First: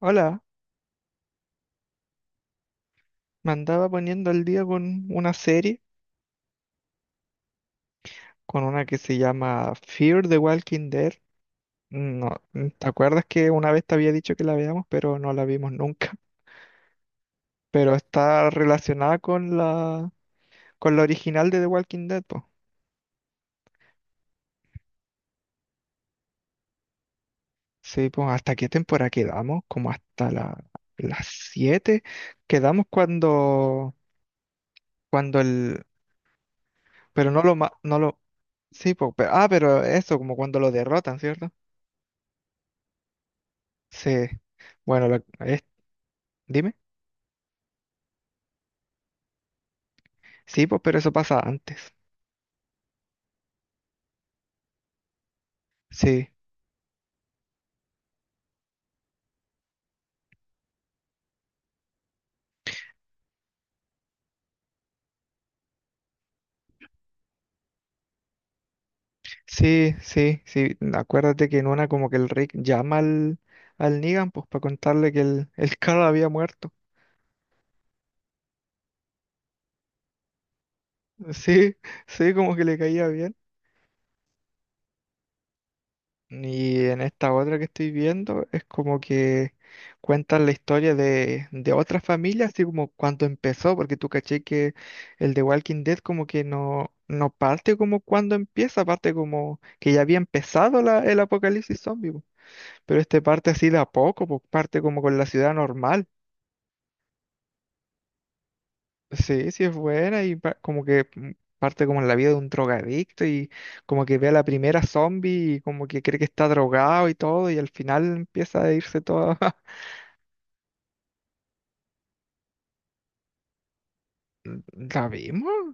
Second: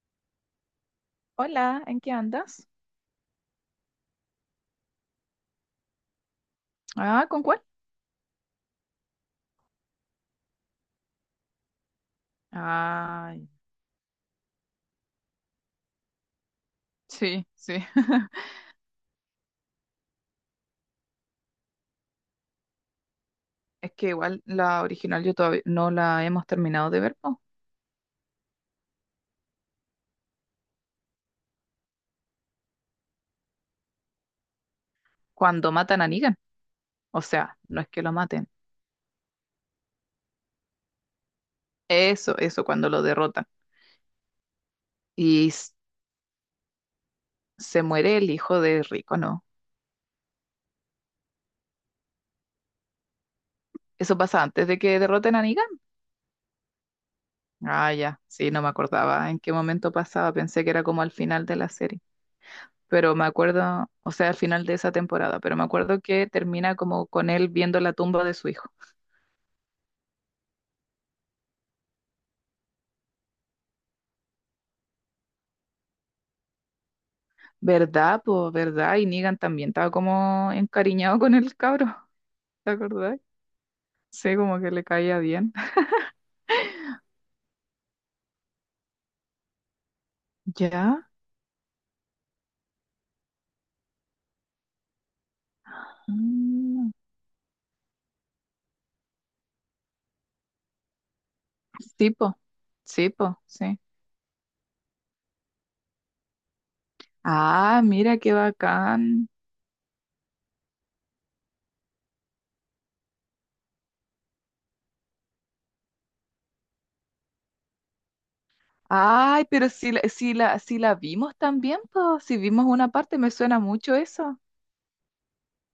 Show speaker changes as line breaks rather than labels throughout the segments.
Hola,
Hola, ¿en qué andas?
me andaba poniendo al día con una serie,
Ah, ¿con cuál?
con una que se llama Fear the Walking Dead. No, mm, ¿te acuerdas
Ay,
que una vez te había dicho que la veamos, pero no la vimos nunca?
sí, sí.
Pero está relacionada con la original de The Walking Dead, pues.
Es que igual la original yo todavía no la hemos terminado de ver, po.
Sí, pues, ¿hasta qué temporada quedamos? Las 7. Quedamos cuando, cuando
Cuando
el,
matan a Negan. O
pero no lo,
sea, no es
no
que lo
lo,
maten.
sí, pues, pero- ah, pero eso, como cuando lo derrotan, ¿cierto?
Eso, cuando lo derrotan.
Sí. Bueno,
Y s-
dime.
Se muere el hijo de Rico, ¿no?
Sí, pues, pero eso pasa antes.
Eso pasa antes de que derroten a Negan.
Sí,
Ah, ya, sí, no me acordaba en qué momento pasaba. Pensé que era como al final de la serie. Pero me acuerdo, o sea, al final de esa temporada, pero me acuerdo que termina como con él viendo la tumba de su hijo.
sí, sí, sí. Acuérdate que en una como que el Rick llama al Negan, pues, para contarle que el Carl había muerto.
¿Verdad, pues, verdad? Y Negan también estaba como encariñado con el
Sí,
cabro.
sí, como que
¿Te
le caía
acordás?
bien.
Sí, como que le caía bien.
Y en esta otra que estoy viendo es como que cuentan la historia
¿Ya?
de otra familia, así como cuando empezó, porque tú caché que el de Walking Dead como que
Mm,
no, no parte como cuando empieza, parte como que ya había empezado el apocalipsis
sí,
zombie pues.
po,
Pero
sí,
este
po,
parte así de
sí.
a poco, pues parte como con la ciudad normal.
Ah, mira qué bacán.
Sí, sí es buena y parte como en la vida de un drogadicto y como que ve a la primera zombie y como que cree que está drogado y todo y al final empieza a irse todo.
Ay, pero si la, si la, si la vimos también, pues, si vimos una parte, me suena mucho eso.
¿La vimos?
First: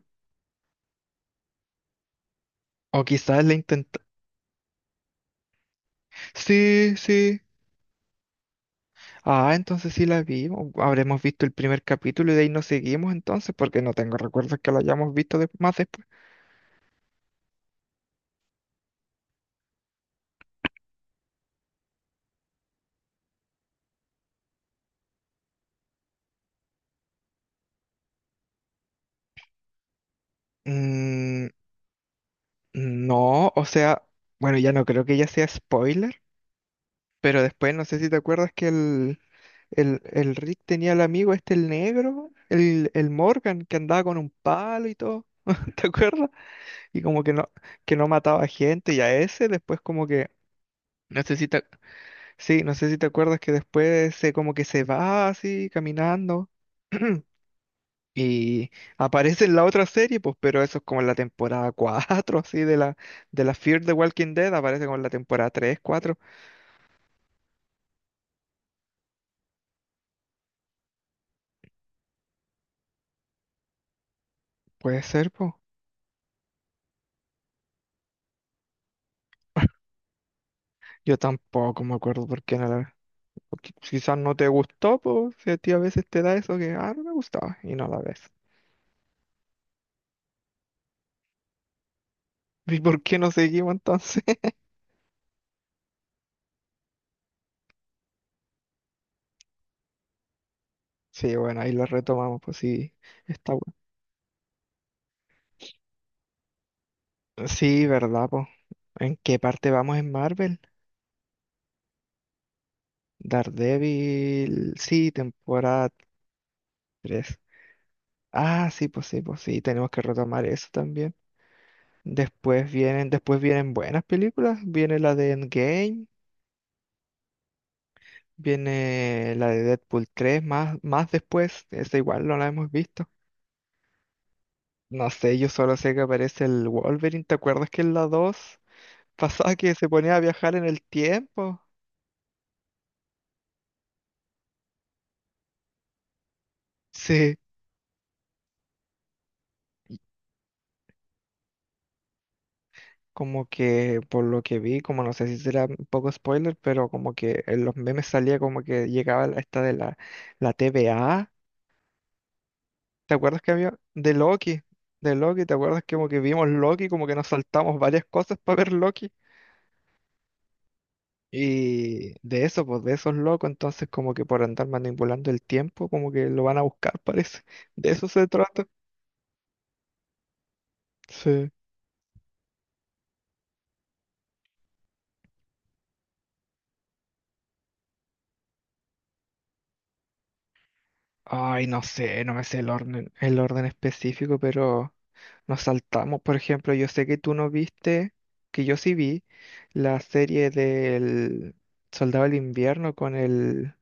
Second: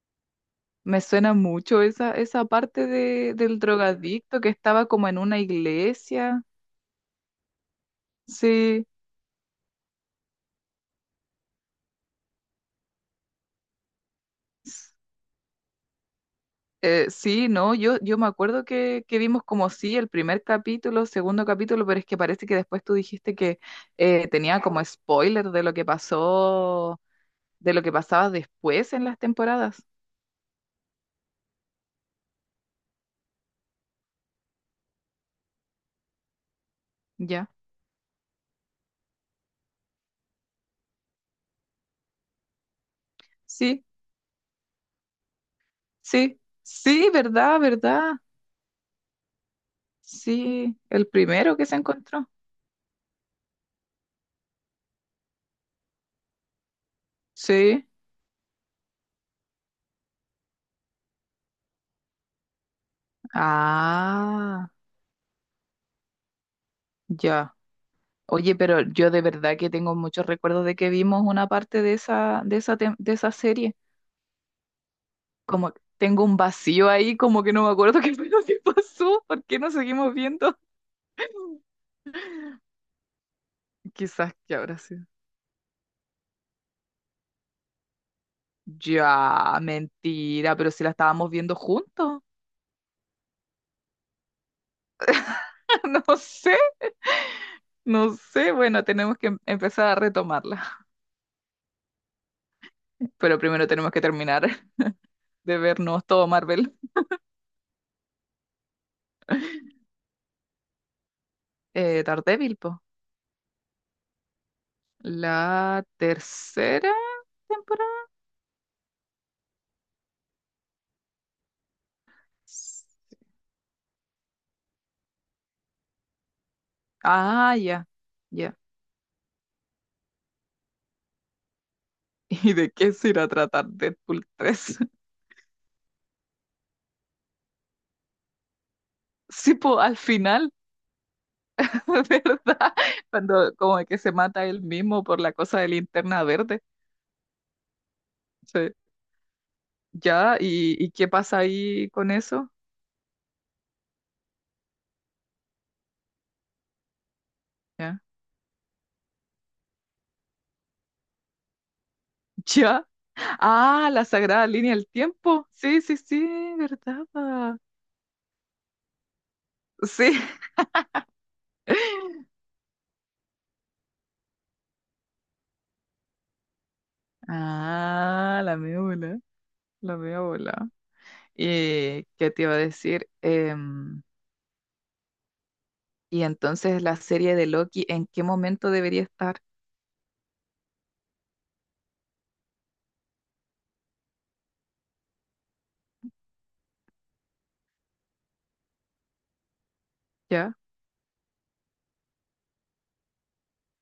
Me suena mucho esa, esa parte
O
de,
quizás la
del
intentó.
drogadicto que estaba como en una iglesia.
Sí, sí.
Sí.
Ah, entonces sí la vimos. Habremos visto el primer capítulo y de ahí nos seguimos entonces porque no tengo recuerdos que la hayamos visto más después.
Sí, no, yo me acuerdo que vimos como sí el primer capítulo, segundo capítulo, pero es que parece que después tú dijiste que tenía como spoiler de lo que pasó, de lo que pasaba después en las temporadas.
Mm, no, o sea, bueno, ya no creo que ya sea spoiler. Pero
Ya.
después, no sé si te acuerdas que el, el Rick tenía al amigo este, el negro, el Morgan, que
Sí,
andaba con un palo y todo. ¿Te acuerdas?
sí,
Y
sí,
como
verdad,
que no
verdad.
mataba gente y a ese después como que,
Sí, el
no sé si
primero
te,
que se encontró.
sí, no sé si te acuerdas que después se como que se va así caminando
Sí.
y aparece en la otra serie, pues, pero eso es como en la temporada 4 así de la Fear the Walking Dead,
Ah,
aparece como en la temporada 3 cuatro.
ya. Oye, pero yo de verdad que tengo muchos recuerdos de que vimos una parte de esa, de esa, de esa serie.
Puede ser, pues.
Como que tengo un vacío ahí, como que no me acuerdo qué fue lo que pasó, ¿por qué nos seguimos viendo?
Yo tampoco me acuerdo por qué no la porque quizás
Quizás
no te
que habrá
gustó,
sido.
pues si a ti a veces te da eso que, ah, no me gustaba y no la ves.
Ya, mentira, pero si la estábamos viendo juntos.
¿Y por qué no seguimos entonces?
No sé, no sé. Bueno, tenemos que empezar a retomarla.
Sí, bueno, ahí lo retomamos, pues sí,
Pero
está
primero
bueno.
tenemos que terminar de vernos todo Marvel.
Sí, ¿verdad, pues? ¿En qué parte vamos en Marvel?
Daredevil, po.
Daredevil, sí,
La
temporada
tercera
tres.
temporada.
Ah, sí, pues sí, pues sí, tenemos que retomar eso también.
S-
Después vienen buenas películas, viene la de Endgame.
Ah, ya, ya.
Viene la de Deadpool tres, más, más después, esa igual no la
¿Y
hemos
de qué
visto.
se irá a tratar Deadpool tres?
No sé, yo solo sé que aparece el Wolverine. ¿Te acuerdas que en la 2 pasaba
Sí,
que
po,
se
al
ponía a
final.
viajar en el tiempo?
¿Verdad? Cuando como que se mata él mismo por la cosa de linterna verde.
Sí,
Sí.
y
Ya, ¿y qué pasa ahí con eso?
como que por lo que vi, como no sé si será un poco spoiler, pero como que en los
Ya.
memes salía como que llegaba la- esta de la, la TVA.
Ya.
¿Te acuerdas que había
Ah, la
de
sagrada
Loki?
línea del
De Loki,
tiempo.
¿te
Sí,
acuerdas que
sí,
como que vimos
sí,
Loki,
¿verdad?
como que nos saltamos varias cosas para ver Loki?
Sí.
Y de eso, pues de esos locos, entonces como que por andar manipulando el tiempo, como que lo van a buscar, parece. De eso se
Ah, la
trata.
media bola, la media bola.
Sí.
¿Y qué te iba a decir? Em, y entonces la serie de Loki, ¿en qué momento debería estar?
Ay, no sé, no me sé el orden específico, pero nos saltamos. Por ejemplo, yo sé que tú no viste, que yo sí vi la serie
¿Ya?
del Soldado del Invierno con el,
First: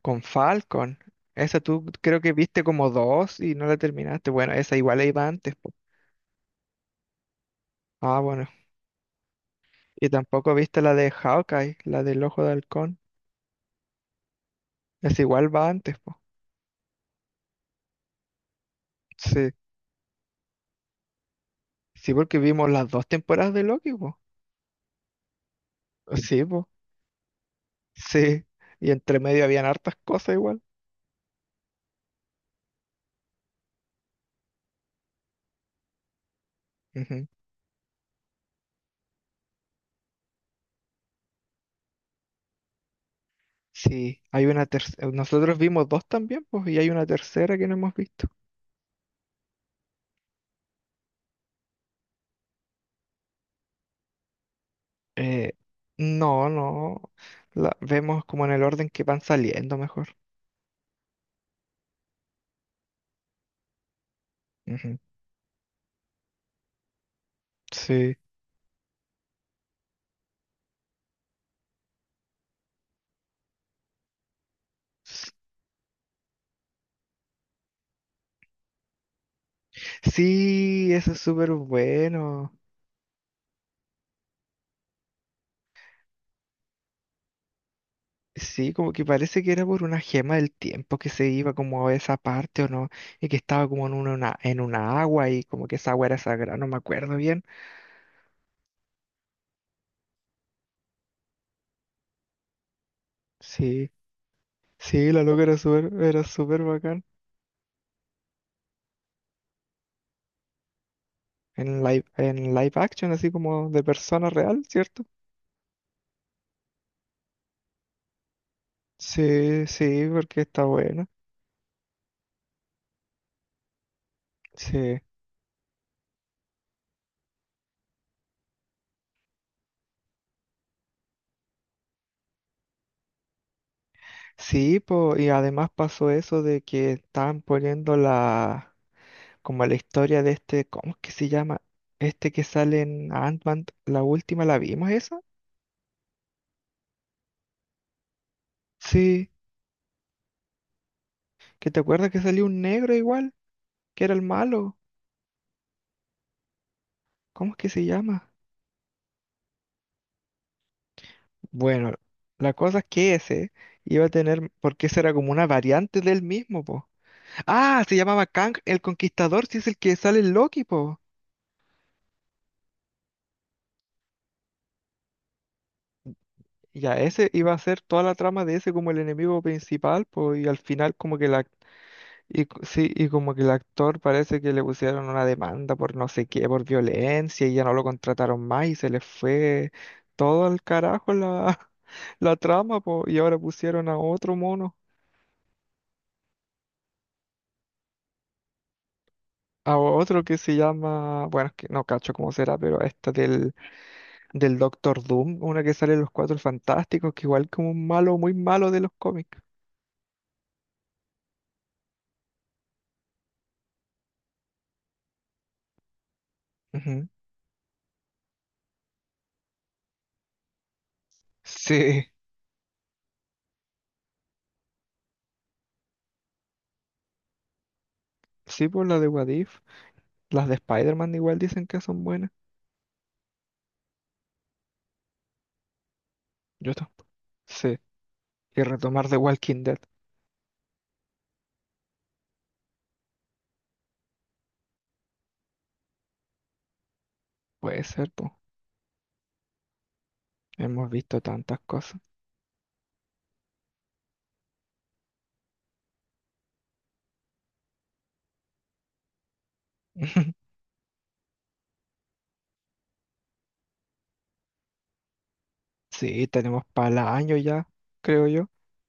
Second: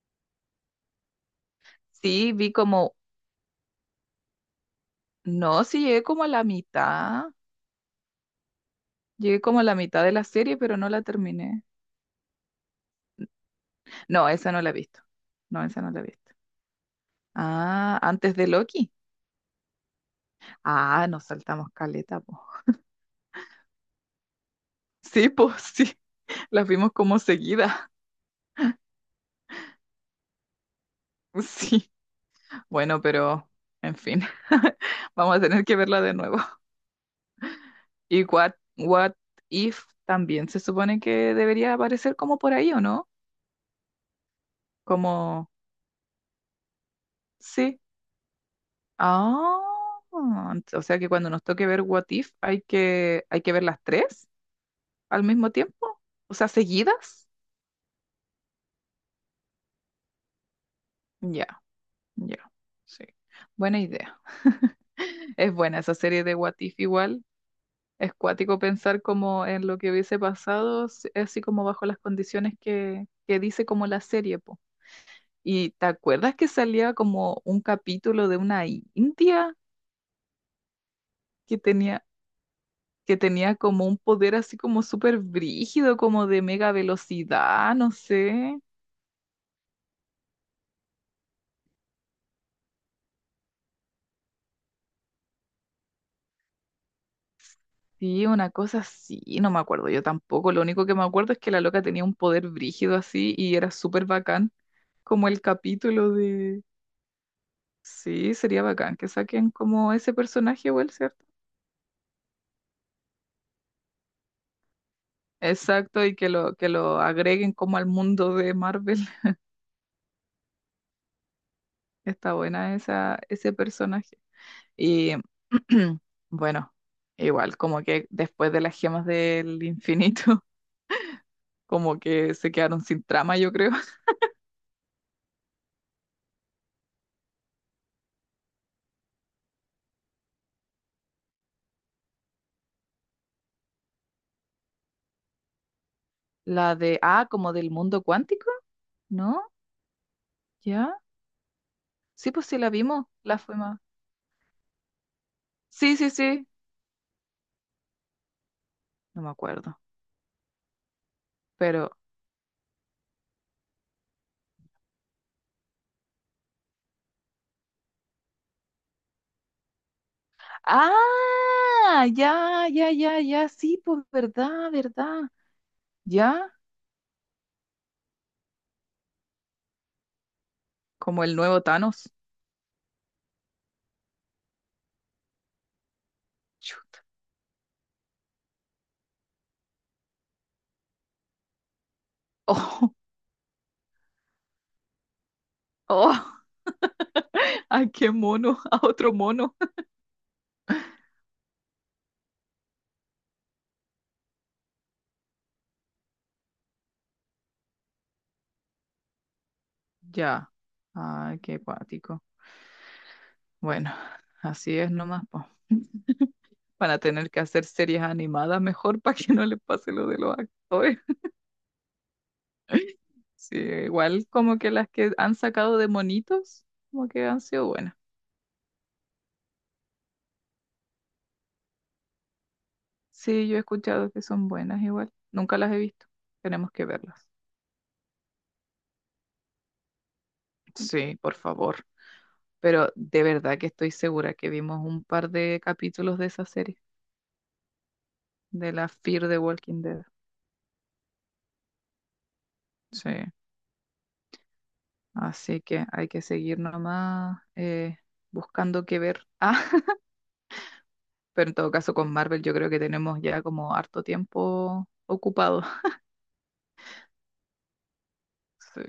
con Falcon. Esa tú creo que
Sí, vi
viste como
como,
dos y no la terminaste. Bueno, esa igual iba antes
no,
po.
sí llegué como a la mitad.
Ah, bueno,
Llegué como a la mitad
y
de la
tampoco
serie, pero
viste
no
la
la
de
terminé.
Hawkeye, la del Ojo de Halcón.
No, esa no la he visto.
Es igual
No,
va
esa no
antes,
la he
po.
visto. Ah, antes de Loki.
Sí.
Ah, nos saltamos
Sí,
caleta,
porque
po.
vimos las dos temporadas de Loki, po.
Sí, pues sí.
Sí,
Las
po.
vimos como seguida.
Sí. Y entre medio habían hartas cosas igual.
Sí. Bueno, pero en fin. Vamos a tener que verla de nuevo.
Ujú.
Y What, What If también se supone que debería aparecer como por ahí, ¿o no?
Sí, hay una tercera.
Como,
Nosotros vimos dos también, pues, y hay una tercera que no
sí.
hemos visto.
Ah, o sea que cuando nos toque ver What If hay que ver las tres. Al mismo
Eh,
tiempo, o
no,
sea,
no.
seguidas.
La vemos como en el orden que van saliendo mejor.
Ya, ya, sí. Buena idea.
Ujú.
Es buena esa serie de What If igual. Es
Sí.
cuático pensar como en lo que hubiese pasado, así como bajo las condiciones que dice como la serie, po. ¿Y te acuerdas que salía como un capítulo de una india
Sí, eso es súper
que tenía,
bueno.
que tenía como un poder así como súper brígido, como de mega velocidad, no sé?
Sí, como que parece que era por una gema del tiempo que se iba como a esa parte o no, y que estaba como en en una agua y como que esa agua era sagrada, no me acuerdo bien.
Sí, una cosa así, no me acuerdo yo tampoco. Lo único que me acuerdo es que la loca tenía un poder brígido así y era
Sí,
súper bacán,
sí, la
como el
loca
capítulo
era
de...
súper bacán.
Sí, sería bacán que saquen como ese personaje igual, ¿cierto?
En live action, así como de persona real, ¿cierto?
Exacto, y que lo agreguen como al mundo de Marvel.
Sí, sí, porque está buena.
Está buena esa, ese personaje.
Sí,
Y bueno, igual, como que después de las gemas del infinito, como que se quedaron sin trama, yo creo.
sí, po, y además pasó eso de que estaban poniendo como la historia de este, ¿cómo es que se llama? Este que sale en Ant-Man, la última, ¿la vimos esa?
La de, ah, como del mundo cuántico,
Sí,
¿no? ¿Ya?
que te acuerdas que
Sí,
salió
pues sí
un
la
negro
vimos,
igual,
la fuimos.
que era el malo.
Sí, sí, sí.
¿Cómo es que se llama?
No me acuerdo. Pero.
Bueno, la cosa es que ese iba a tener, porque ese era como una variante del mismo, po. Ah, se llamaba Kang el Conquistador, si es el que sale en Loki, po.
¡Ah! Ya, ya, ya, ya. Sí, pues verdad, verdad. Ya.
Ya, ese iba a ser toda la trama de ese como el enemigo principal, po, y al final como
Como
que
el
la,
nuevo Thanos.
y sí, y como que el actor parece que le pusieron una demanda por no sé qué, por
Chu.
violencia, y ya no lo contrataron más y se les fue todo al carajo la, la trama, po, y ahora pusieron a otro mono,
Oh, oh. Ay, qué mono. A otro mono.
a otro que se llama, bueno, es que no cacho cómo será, pero esta del, del Doctor Doom, una que sale en Los Cuatro Fantásticos, que igual como un malo, muy malo de los cómics.
Ya. Ay, qué cuático. Bueno, así es nomás, po. Van a
Ujú.
tener que hacer series animadas mejor para que no les pase lo de los actores.
Sí,
Sí, igual como que las que han sacado de monitos, como que han sido buenas.
sí, por la de What If, las de Spider-Man igual dicen que son buenas.
Sí, yo he escuchado que son buenas igual. Nunca las he visto. Tenemos
Yo
que
tampoco.
verlas.
Sí, y retomar The Walking Dead.
Sí, por favor. Pero de verdad que estoy segura que vimos un par de capítulos de esa serie,
Puede ser, pues.
de la Fear the Walking Dead.
Hemos visto tantas cosas.
Sí, así que hay que seguir nomás, buscando qué ver. Ah, pero en todo caso con Marvel yo creo que tenemos ya como harto tiempo ocupado.
Sí, tenemos para año ya, creo yo,
Sí,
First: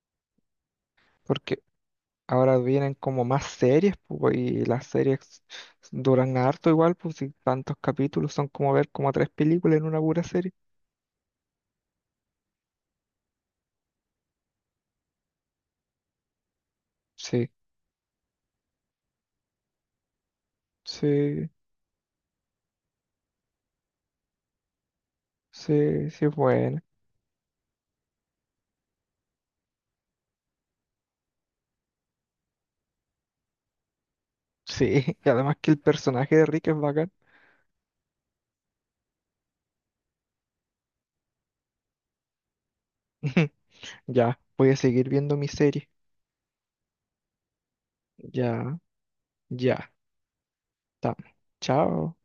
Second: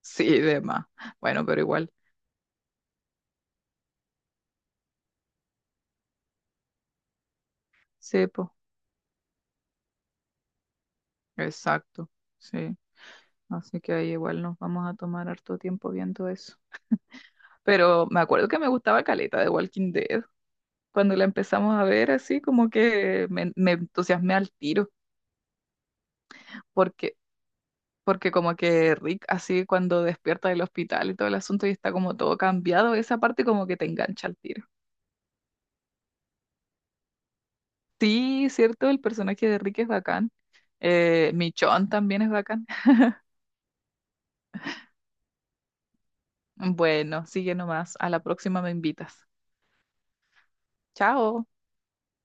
sí, de más. Bueno, pero
porque
igual.
ahora vienen como más series, pues, y las series duran harto igual, pues, y tantos
Sí,
capítulos son
pues,
como ver como tres películas en una pura serie.
exacto, sí. Así que ahí igual nos vamos a tomar harto tiempo viendo eso.
Sí,
Pero me acuerdo que me gustaba caleta de Walking Dead. Cuando la
sí,
empezamos a ver así, como que me entusiasmé al tiro,
sí, sí, es buena.
porque, porque como que Rick así cuando despierta del hospital y todo el asunto y está como todo cambiado, esa parte como que te engancha al tiro.
Sí, y además que el personaje de Rick es bacán.
Sí, cierto, el personaje de Rick es bacán. Michonne también es bacán.
Ya, voy a seguir viendo mi serie.
Bueno, sigue nomás. A la próxima me
Ya,
invitas.
ya, estamos.
Chao.
Chao.